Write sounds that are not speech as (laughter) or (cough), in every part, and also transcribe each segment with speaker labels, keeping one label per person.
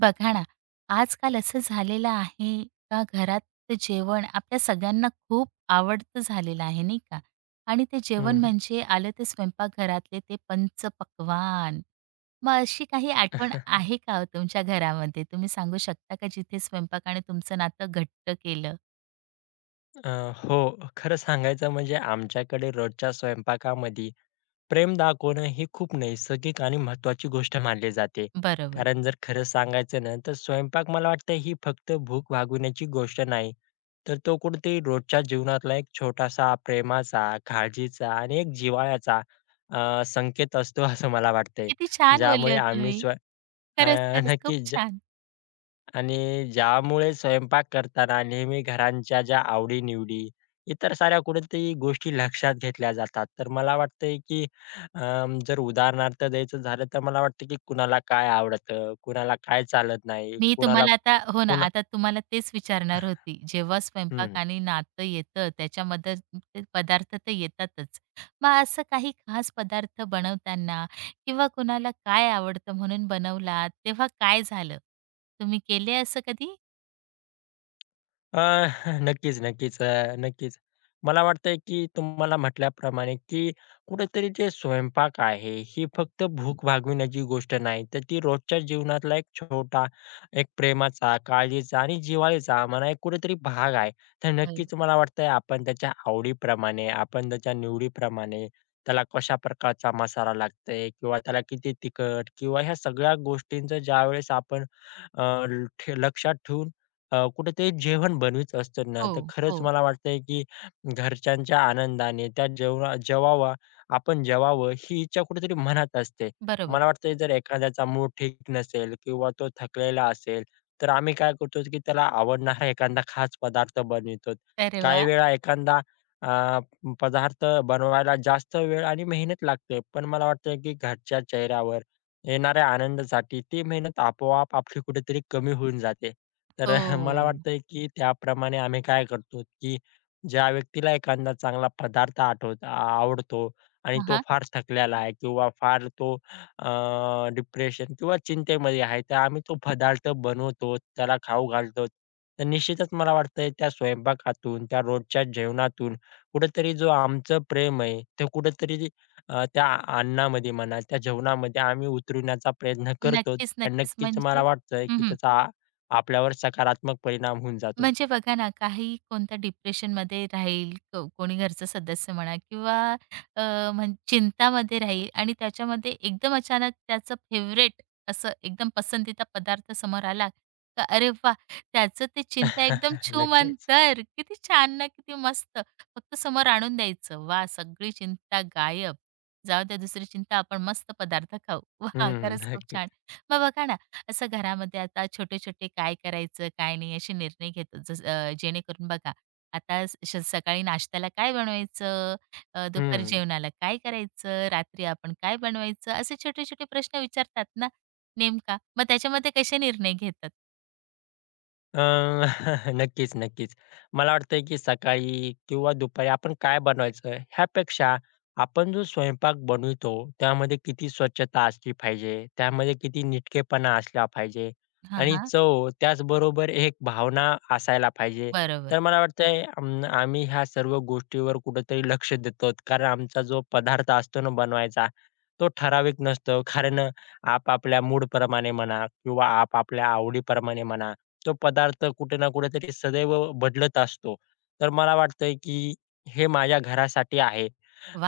Speaker 1: बघा ना, आजकाल असं झालेलं आहे का घरात जेवण आपल्या सगळ्यांना खूप आवडतं झालेलं आहे, नाही का? आणि ते जेवण
Speaker 2: हं,
Speaker 1: म्हणजे आलं ते स्वयंपाकघरातले ते पंचपक्वान्न. मग अशी काही
Speaker 2: अ,
Speaker 1: आठवण
Speaker 2: (laughs)
Speaker 1: आहे का हो तुमच्या घरामध्ये? तुम्ही सांगू शकता का जिथे स्वयंपाकाने तुमचं नातं घट्ट केलं?
Speaker 2: हो. खरं सांगायचं म्हणजे आमच्याकडे रोजच्या स्वयंपाकामध्ये प्रेम दाखवणं ही खूप नैसर्गिक आणि महत्त्वाची गोष्ट मानली जाते.
Speaker 1: बरोबर.
Speaker 2: कारण जर खरं सांगायचं ना, तर स्वयंपाक मला वाटतं ही फक्त भूक भागवण्याची गोष्ट नाही, तर तो कुठेतरी रोजच्या जीवनातला एक छोटासा प्रेमाचा, काळजीचा आणि एक जिव्हाळ्याचा संकेत असतो असं मला वाटतंय.
Speaker 1: किती छान बोलले
Speaker 2: ज्यामुळे
Speaker 1: हो
Speaker 2: आम्ही
Speaker 1: तुम्ही.
Speaker 2: स्व अ,
Speaker 1: खरंच, खरंच खूप
Speaker 2: नक्कीच.
Speaker 1: छान.
Speaker 2: आणि ज्यामुळे स्वयंपाक करताना नेहमी घरांच्या ज्या आवडी इतर साऱ्या कुठेतरी गोष्टी लक्षात घेतल्या जातात. तर मला वाटतंय की जर उदाहरणार्थ द्यायचं झालं तर मला वाटतं की कुणाला काय आवडतं, कुणाला काय चालत नाही,
Speaker 1: मी
Speaker 2: कुणाला
Speaker 1: तुम्हाला आता हो ना,
Speaker 2: कुणा
Speaker 1: आता तुम्हाला तेच विचारणार होती. जेव्हा स्वयंपाक
Speaker 2: हं.
Speaker 1: आणि नातं येतं त्याच्यामध्ये ते पदार्थ तर येतातच. मग असं काही खास पदार्थ बनवताना किंवा कुणाला काय आवडतं म्हणून बनवलात, तेव्हा काय झालं? तुम्ही केले असं कधी?
Speaker 2: अ, (laughs) नक्कीच, नक्कीच. नक्कीच. मला वाटतंय, की तुम्हाला म्हटल्याप्रमाणे, की कुठेतरी जे स्वयंपाक आहे, ही फक्त भूक भागविण्याची गोष्ट नाही, तर ती रोजच्या जीवनातला एक छोटा, एक प्रेमाचा, काळजीचा आणि जिव्हाळीचा म्हणा, एक कुठेतरी भाग आहे. तर
Speaker 1: बरोबर.
Speaker 2: नक्कीच मला वाटतंय, आपण त्याच्या आवडीप्रमाणे, आपण त्याच्या निवडीप्रमाणे, त्याला कशा प्रकारचा मसाला लागतोय किंवा त्याला किती तिखट किंवा ह्या सगळ्या गोष्टींचं ज्यावेळेस आपण अ, ल- ठे लक्षात ठेवून कुठेतरी जेवण बनवीत असतो ना,
Speaker 1: हो,
Speaker 2: तर खरंच
Speaker 1: हो.
Speaker 2: मला वाटतंय की घरच्यांच्या आनंदाने त्या जेवणा जेवावा आपण जेवावं ही इच्छा कुठेतरी मनात असते.
Speaker 1: बरोबर.
Speaker 2: मला वाटतंय जर एखाद्याचा मूड ठीक नसेल किंवा तो थकलेला असेल, तर आम्ही काय करतो की त्याला आवडणारा एखादा खास पदार्थ बनवितो.
Speaker 1: अरे
Speaker 2: काही
Speaker 1: वाह!
Speaker 2: वेळा एखादा अ, पदार्थ बनवायला जास्त वेळ आणि मेहनत लागते. पण मला वाटतं की घरच्या चेहऱ्यावर येणाऱ्या आनंदासाठी ती मेहनत आपोआप आपली कुठेतरी कमी होऊन जाते. तर (laughs) मला
Speaker 1: हो.
Speaker 2: वाटतंय की त्याप्रमाणे आम्ही काय करतो की ज्या व्यक्तीला एखादा चांगला पदार्थ आवडतो आणि तो
Speaker 1: हां,
Speaker 2: फार थकलेला आहे किंवा फार तो डिप्रेशन किंवा चिंतेमध्ये आहे तर आम्ही तो पदार्थ बनवतो, त्याला खाऊ घालतो. तर निश्चितच मला वाटतंय त्या स्वयंपाकातून, त्या रोजच्या जेवणातून कुठेतरी जो आमचं प्रेम आहे ते कुठेतरी त्या अन्नामध्ये म्हणा, त्या जेवणामध्ये आम्ही उतरविण्याचा प्रयत्न करतो
Speaker 1: नक्कीच,
Speaker 2: आणि
Speaker 1: नक्कीच.
Speaker 2: नक्कीच मला
Speaker 1: म्हणजे
Speaker 2: वाटतंय की
Speaker 1: हं,
Speaker 2: त्याचा आपल्यावर सकारात्मक परिणाम होऊन जातो.
Speaker 1: म्हणजे बघा ना, काही कोणत्या डिप्रेशनमध्ये राहील, कोणी घरचं सदस्य म्हणा किंवा अ, म्हण चिंतामध्ये राहील आणि त्याच्यामध्ये एकदम अचानक त्याचं फेव्हरेट असं एकदम पसंतीचा पदार्थ समोर आला, का अरे वाह! त्याचं ते चिंता एकदम
Speaker 2: (laughs)
Speaker 1: छूम
Speaker 2: नक्कीच.
Speaker 1: अंतर. किती छान ना, किती मस्त. फक्त समोर आणून द्यायचं. वाह! सगळी चिंता गायब. जाऊ द्या दुसरी चिंता, आपण मस्त पदार्थ खाऊ. वाह!
Speaker 2: हं,
Speaker 1: खरंच खूप
Speaker 2: नक्की.
Speaker 1: छान. मग बघा ना, असं घरामध्ये आता छोटे-छोटे काय करायचं, काय नाही असे निर्णय घेतो. जेणेकरून बघा आता सकाळी नाश्त्याला काय बनवायचं, दुपारी
Speaker 2: हं.
Speaker 1: जेवणाला काय करायचं, रात्री आपण काय बनवायचं, असे छोटे-छोटे प्रश्न विचारतात ना नेमका. मग त्याच्यामध्ये कसे निर्णय घेतात?
Speaker 2: अ, (laughs) नक्कीच, नक्कीच. मला वाटतंय की सकाळी किंवा दुपारी आपण काय बनवायचं ह्यापेक्षा आपण जो स्वयंपाक बनवितो त्यामध्ये किती स्वच्छता असली पाहिजे, त्यामध्ये किती नीटकेपणा असला पाहिजे
Speaker 1: हां,
Speaker 2: आणि
Speaker 1: हां.
Speaker 2: चव त्याचबरोबर एक भावना असायला पाहिजे.
Speaker 1: बरोबर.
Speaker 2: तर मला वाटतंय आम्ही ह्या सर्व गोष्टीवर कुठेतरी लक्ष देतो. कारण आमचा जो पदार्थ असतो ना बनवायचा, तो ठराविक नसतो. कारण आपापल्या मूडप्रमाणे म्हणा किंवा आपापल्या आवडीप्रमाणे म्हणा तो पदार्थ कुठे ना कुठेतरी सदैव बदलत असतो. तर मला वाटतंय की हे माझ्या घरासाठी आहे.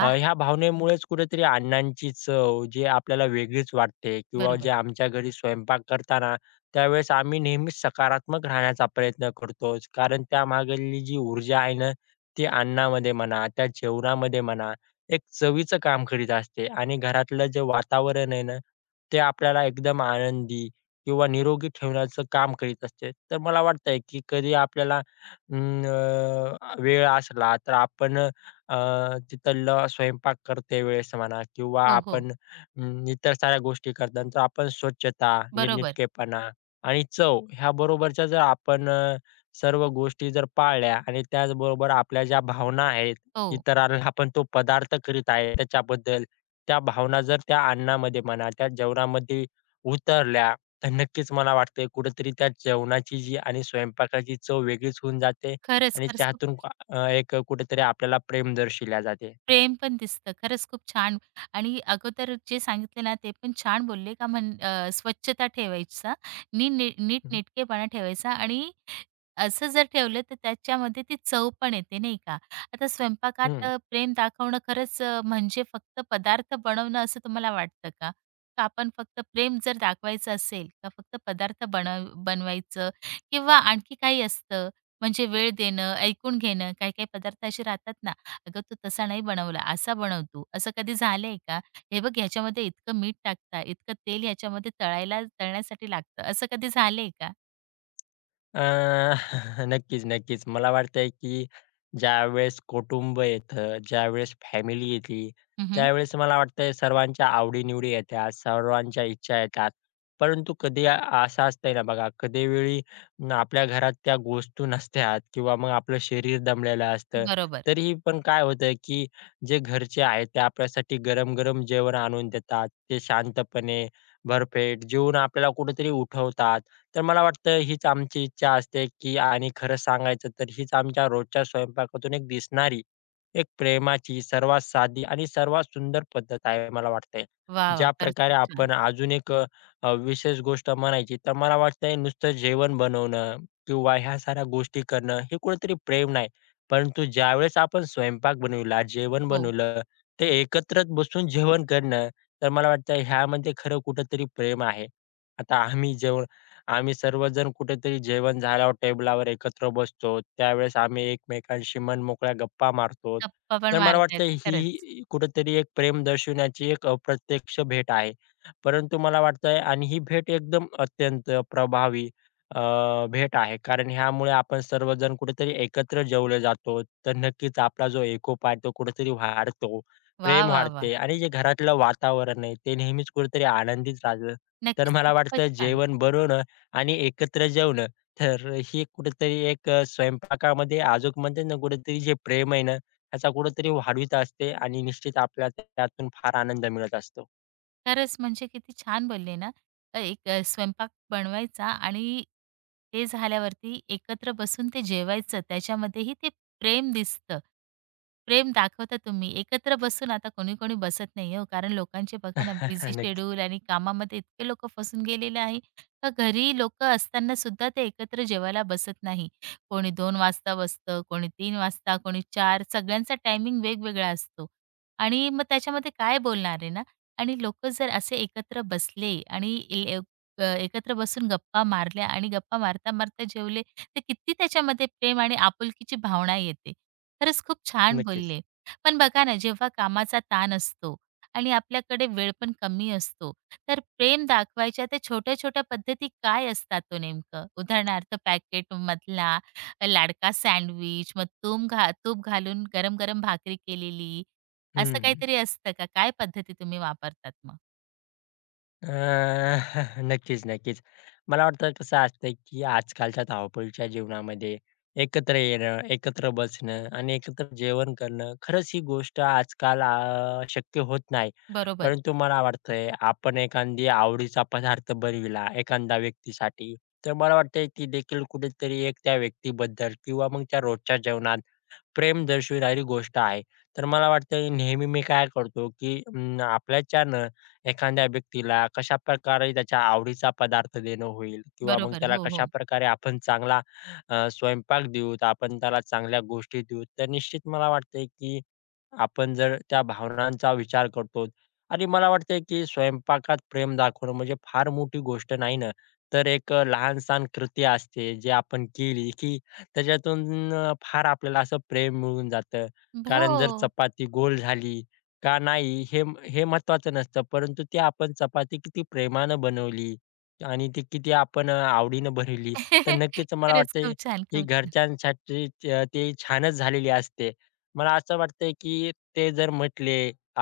Speaker 2: ह्या भावनेमुळेच कुठेतरी अण्णांची चव जे आपल्याला वेगळीच वाटते किंवा
Speaker 1: बरोबर.
Speaker 2: जे आमच्या घरी स्वयंपाक करताना त्यावेळेस आम्ही नेहमीच सकारात्मक राहण्याचा प्रयत्न करतोच. कारण त्यामागली जी ऊर्जा आहे ना, ती अन्नामध्ये म्हणा, त्या जेवणामध्ये म्हणा, एक चवीचं काम करीत असते आणि घरातलं जे वातावरण आहे ना, ते आपल्याला एकदम आनंदी किंवा निरोगी ठेवण्याचं काम करीत असते. तर मला वाटतंय की कधी आपल्याला वेळ असला तर आपण अ, तिथलं स्वयंपाक करते वेळेस म्हणा किंवा
Speaker 1: हो, हो.
Speaker 2: आपण इतर साऱ्या गोष्टी करताना तर आपण स्वच्छता,
Speaker 1: बरोबर.
Speaker 2: नीटनेटकेपणा आणि चव ह्याबरोबरच्या जर आपण सर्व गोष्टी जर पाळल्या आणि त्याचबरोबर आपल्या ज्या भावना आहेत,
Speaker 1: हो.
Speaker 2: इतरांना (laughs) आपण तो पदार्थ करीत आहे त्याच्याबद्दल, त्या भावना जर त्या अन्नामध्ये म्हणा, त्या जेवणामध्ये उतरल्या, तर नक्कीच मला वाटतंय कुठेतरी त्या जेवणाची जी आणि स्वयंपाकाची चव वेगळीच होऊन जाते.
Speaker 1: खरंच,
Speaker 2: आणि
Speaker 1: खरंच खूप
Speaker 2: त्यातून एक कुठेतरी आपल्याला प्रेम दर्शविल्या जाते.
Speaker 1: प्रेम पण दिसतं. खरंच खूप छान. आणि अगोदर जे सांगितले ना, ते पण छान बोलले का स्वच्छता ठेवायचा, नी नी
Speaker 2: हं,
Speaker 1: नीटनेटकेपणा ठेवायचा आणि असं जर ठेवलं, तर त्याच्यामध्ये ती चव पण येते, नाही का? आता स्वयंपाकात प्रेम दाखवणं खरंच म्हणजे फक्त पदार्थ बनवणं असं तुम्हाला वाटतं का? का आपण फक्त प्रेम जर दाखवायचं असेल, तर फक्त पदार्थ बनवायचं किंवा आणखी काही असतं, म्हणजे वेळ देणं, ऐकून घेणं, काही-काही पदार्थ असे राहतात ना, अगं तू तसा नाही बनवला, असा बनव तू. असं कधी झालंय का? हे बघ ह्याच्यामध्ये इतकं मीठ टाकता, इतकं तेल ह्याच्यामध्ये तळण्यासाठी लागतं, असं कधी झालंय का?
Speaker 2: अ, (laughs) नक्कीच, नक्कीच. मला वाटतंय, की ज्यावेळेस कुटुंब येतं, ज्यावेळेस फॅमिली येते,
Speaker 1: हं,
Speaker 2: त्यावेळेस मला वाटतंय सर्वांच्या आवडी-निवडी येतात, सर्वांच्या इच्छा येतात. परंतु कधी असं असतंय ना बघा, कधी वेळी न आपल्या घरात त्या गोष्टी नसतात किंवा मग आपलं शरीर दमलेलं असतं.
Speaker 1: बरोबर.
Speaker 2: तरीही पण काय होतं, की जे घरचे आहेत ते आपल्यासाठी गरम-गरम जेवण आणून देतात. ते शांतपणे, भरपेट जेवून आपल्याला कुठेतरी उठवतात. तर मला वाटतं हीच आमची इच्छा असते, की आणि खरं सांगायचं तर हीच आमच्या रोजच्या स्वयंपाकातून एक दिसणारी, एक प्रेमाची सर्वात साधी आणि सर्वात सुंदर पद्धत आहे मला वाटतंय.
Speaker 1: वाह! वाह!
Speaker 2: ज्या
Speaker 1: खरंच
Speaker 2: प्रकारे
Speaker 1: खूप
Speaker 2: आपण
Speaker 1: छान.
Speaker 2: अजून एक अ, अ, विशेष गोष्ट म्हणायची तर मला वाटतंय नुसतं जेवण बनवणं किंवा ह्या साऱ्या गोष्टी करणं हे कुठेतरी प्रेम नाही. परंतु ज्यावेळेस आपण स्वयंपाक बनविला, जेवण
Speaker 1: हो.
Speaker 2: बनवलं, ते एकत्र बसून जेवण करणं, तर मला वाटतं ह्यामध्ये खरं कुठेतरी प्रेम आहे. आता आम्ही जेवण आम्ही सर्वजण कुठेतरी जेवण झाल्यावर टेबलावर एकत्र बसतो. त्यावेळेस आम्ही एकमेकांशी मनमोकळ्या गप्पा मारतो.
Speaker 1: गप्पा पण
Speaker 2: तर मला
Speaker 1: मारता
Speaker 2: वाटतं
Speaker 1: येतात. खरंच.
Speaker 2: ही कुठेतरी एक प्रेम दर्शविण्याची एक अप्रत्यक्ष भेट आहे. परंतु मला वाटतंय आणि ही भेट एकदम अत्यंत प्रभावी अ, भेट आहे. कारण ह्यामुळे आपण सर्वजण कुठेतरी एकत्र जेवले जातो. तर नक्कीच आपला जो एकोपा आहे तो कुठेतरी वाढतो.
Speaker 1: वाह!
Speaker 2: प्रेम
Speaker 1: वाह! वाह!
Speaker 2: वाढते आणि जे घरातलं वातावरण आहे ते नेहमीच कुठेतरी आनंदीच राहतं. तर
Speaker 1: नक्कीच
Speaker 2: मला
Speaker 1: खूपच
Speaker 2: वाटतं
Speaker 1: छान.
Speaker 2: जेवण बनवणं आणि एकत्र जेवणं. तर ही कुठेतरी एक स्वयंपाकामध्ये आजूक म्हणते ना कुठेतरी जे प्रेम आहे ना, त्याचा कुठेतरी वाढवीत असते आणि निश्चित आपल्याला त्यातून फार आनंद मिळत असतो.
Speaker 1: खरंच म्हणजे किती छान बोलले ना. स्वयंपाक बनवायचा आणि ते झाल्यावरती एकत्र बसून ते जेवायचं. त्याच्यामध्येही ते प्रेम दिसतं. प्रेम दाखवता तुम्ही. एकत्र बसून आता कोणी-कोणी बसत नाही हो. कारण लोकांचे बघा ना
Speaker 2: (laughs)
Speaker 1: बिझी
Speaker 2: नक्की,
Speaker 1: शेड्यूल आणि कामामध्ये इतके लोकं फसून गेलेले आहे. का घरी लोकं असताना सुद्धा ते एकत्र जेवायला बसत नाही. कोणी 2 वाजता बसतं, कोणी 3 वाजता, कोणी 4 सगळ्यांचा टायमिंग वेगवेगळा असतो. आणि मग त्याच्यामध्ये काय बोलणार आहे ना? आणि लोकं जर असे एकत्र बसले आणि एकत्र बसून गप्पा मारल्या आणि गप्पा मारता-मारता जेवले, तर किती त्याच्यामध्ये प्रेम आणि आपुलकीची भावना येते. खरंच खूप छान
Speaker 2: नक्कीच.
Speaker 1: बोलले. पण बघा ना, जेव्हा कामाचा ताण असतो आणि आपल्याकडे वेळ पण कमी असतो, तर प्रेम दाखवायच्या त्या छोट्या-छोट्या पद्धती काय असतात ओ नेमकं? उदाहरणार्थ पॅकेटमधला लाडका सँडविच, मग तूम घा तूप घालून गरम-गरम भाकरी केलेली असं
Speaker 2: हं.
Speaker 1: काहीतरी असतं का? काय पद्धती तुम्ही वापरतात मग?
Speaker 2: अ, (laughs) नक्कीच, नक्कीच. मला वाटतं कसं असतंय, की आजकालच्या धावपळीच्या जीवनामध्ये एकत्र येणं, एकत्र बसणं आणि एकत्र जेवण करणं, खरंच ही गोष्ट आजकाल शक्य होत नाही.
Speaker 1: बरोबर,
Speaker 2: परंतु मला वाटतंय, आपण एखादी आवडीचा पदार्थ बनविला एखाद्या व्यक्तीसाठी, तर मला वाटतंय ती देखील कुठेतरी एक त्या व्यक्तीबद्दल किंवा मग त्या रोजच्या जेवणात प्रेम दर्शविणारी गोष्ट आहे. तर मला वाटतं नेहमी मी काय करतो, की आपल्याच्यानं एखाद्या व्यक्तीला कशाप्रकारे त्याच्या आवडीचा पदार्थ देणं होईल किंवा मग
Speaker 1: बरोबर.
Speaker 2: त्याला
Speaker 1: हो, हो.
Speaker 2: कशाप्रकारे आपण चांगला स्वयंपाक देऊत, आपण त्याला चांगल्या गोष्टी देऊत, तर निश्चित मला वाटतंय की आपण जर त्या भावनांचा विचार करतो आणि मला वाटतंय की स्वयंपाकात प्रेम दाखवणं म्हणजे फार मोठी गोष्ट नाही ना, तर एक लहान-सहान कृती असते जी आपण केली की त्याच्यातून फार आपल्याला असं प्रेम मिळून जातं. कारण जर
Speaker 1: हो.
Speaker 2: चपाती गोल झाली का नाही हे हे महत्त्वाचं नसतं, परंतु ती आपण चपाती किती प्रेमानं बनवली आणि ती किती आपण आवडीनं बनवली, तर
Speaker 1: (laughs)
Speaker 2: नक्कीच मला
Speaker 1: खरंच
Speaker 2: वाटतंय
Speaker 1: खूप छान,
Speaker 2: ही
Speaker 1: खूप छान.
Speaker 2: घरच्यांसाठी ती छानच झालेली असते. मला असं वाटतंय, की ते जर म्हटले,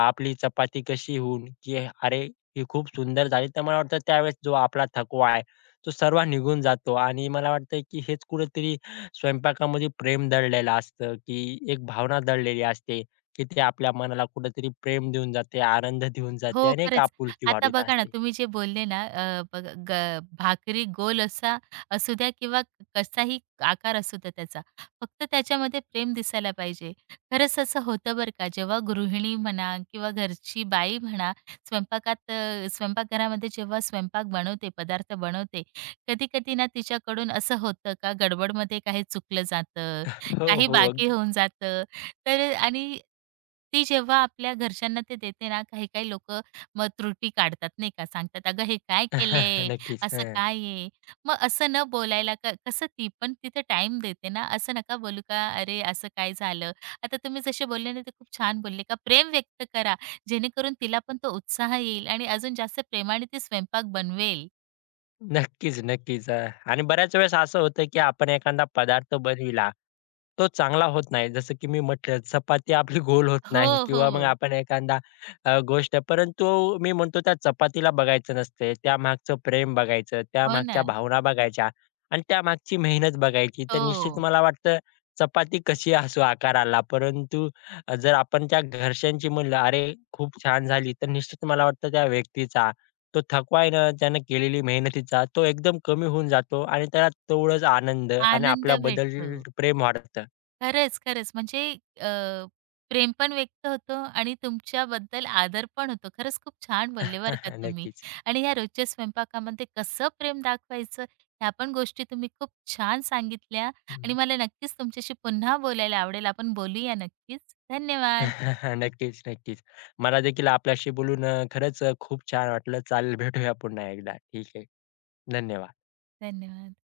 Speaker 2: आपली चपाती कशी होऊन, की "अरे, ही खूप सुंदर झाली." तर मला वाटतं त्यावेळेस जो आपला थकवा आहे, तो सर्व निघून जातो आणि मला वाटतं, की हेच कुठेतरी स्वयंपाकामध्ये प्रेम दडलेलं असतं, की एक भावना दडलेली असते, की ते आपल्या मनाला कुठेतरी प्रेम देऊन जाते, आनंद देऊन
Speaker 1: हो,
Speaker 2: जाते आणि एक
Speaker 1: खरंच.
Speaker 2: आपुलकी
Speaker 1: आता
Speaker 2: वाढवीत
Speaker 1: बघा ना,
Speaker 2: असते.
Speaker 1: तुम्ही जे बोलले ना, अ, बघ ग भाकरी गोल असा असू द्या किंवा कसाही आकार असू द्या त्याचा, फक्त त्याच्यामध्ये प्रेम दिसायला पाहिजे. खरंच असं होतं बरं का, जेव्हा गृहिणी म्हणा किंवा घरची बाई म्हणा, स्वयंपाकात स्वयंपाकघरामध्ये जेव्हा स्वयंपाक बनवते, पदार्थ बनवते, कधी-कधी ना तिच्याकडून असं होतं का गडबडमध्ये काही चुकलं जातं,
Speaker 2: हो,
Speaker 1: काही
Speaker 2: हो.
Speaker 1: बाकी
Speaker 2: अगदी.
Speaker 1: होऊन जातं. तर आणि ती जेव्हा आपल्या घरच्यांना ते देते ना, काही-काही लोकं मग त्रुटी काढतात नाही का, सांगतात, "अगं हे काय
Speaker 2: (laughs)
Speaker 1: केलंय?
Speaker 2: नक्कीच.
Speaker 1: असं
Speaker 2: हं.
Speaker 1: काय आहे?" मग असं न बोलायला कसं ती पण तिथे टाईम देते ना, असं नका बोलू का, "अरे असं काय झालं?" आता तुम्ही जसे बोलले ना, ते खूप छान बोलले का प्रेम व्यक्त करा, जेणेकरून तिला पण तो उत्साह येईल आणि अजून जास्त प्रेमाने ती स्वयंपाक बनवेल.
Speaker 2: नक्कीच, नक्कीच. आणि बऱ्याच वेळेस असं होतं, की आपण एखादा पदार्थ बनविला तो चांगला होत नाही. जसं की मी म्हटलं चपाती आपली (laughs) गोल होत
Speaker 1: हो,
Speaker 2: नाही किंवा मग
Speaker 1: हो.
Speaker 2: आपण एखादा गोष्ट परंतु मी म्हणतो त्या चपातीला बघायचं नसते. त्यामागचं प्रेम बघायचं,
Speaker 1: हो
Speaker 2: त्यामागच्या
Speaker 1: ना.
Speaker 2: भावना बघायच्या आणि त्यामागची मेहनत बघायची. तर निश्चित
Speaker 1: हो.
Speaker 2: मला वाटतं चपाती कशी असो आकाराला, परंतु जर आपण त्या घरच्यांची म्हणलं, "अरे, खूप छान झाली." तर निश्चित मला वाटतं त्या व्यक्तीचा तो थकवा आहे ना, त्यानं केलेली मेहनतीचा तो एकदम कमी होऊन जातो आणि त्याला तेवढाच आनंद आणि
Speaker 1: आनंद
Speaker 2: आपल्याबद्दल
Speaker 1: भेटतो.
Speaker 2: प्रेम वाटतं.
Speaker 1: खरंच, खरंच. म्हणजे अ, प्रेम पण व्यक्त होतं आणि तुमच्याबद्दल आदर पण होतो. खरंच खूप छान बोलले बरं का
Speaker 2: (laughs)
Speaker 1: तुम्ही.
Speaker 2: नक्कीच.
Speaker 1: आणि ह्या रोजच्या स्वयंपाकामध्ये कसं प्रेम दाखवायचं, ह्या पण गोष्टी तुम्ही खूप छान सांगितल्या आणि
Speaker 2: हं.
Speaker 1: मला नक्कीच तुमच्याशी पुन्हा बोलायला आवडेल. आपण बोलूया नक्कीच. धन्यवाद.
Speaker 2: (laughs) नक्कीच, नक्कीच. मला देखील आपल्याशी बोलून खरंच खूप छान वाटलं. चालेल भेटूया पुन्हा एकदा. ठीक आहे. धन्यवाद.
Speaker 1: धन्यवाद.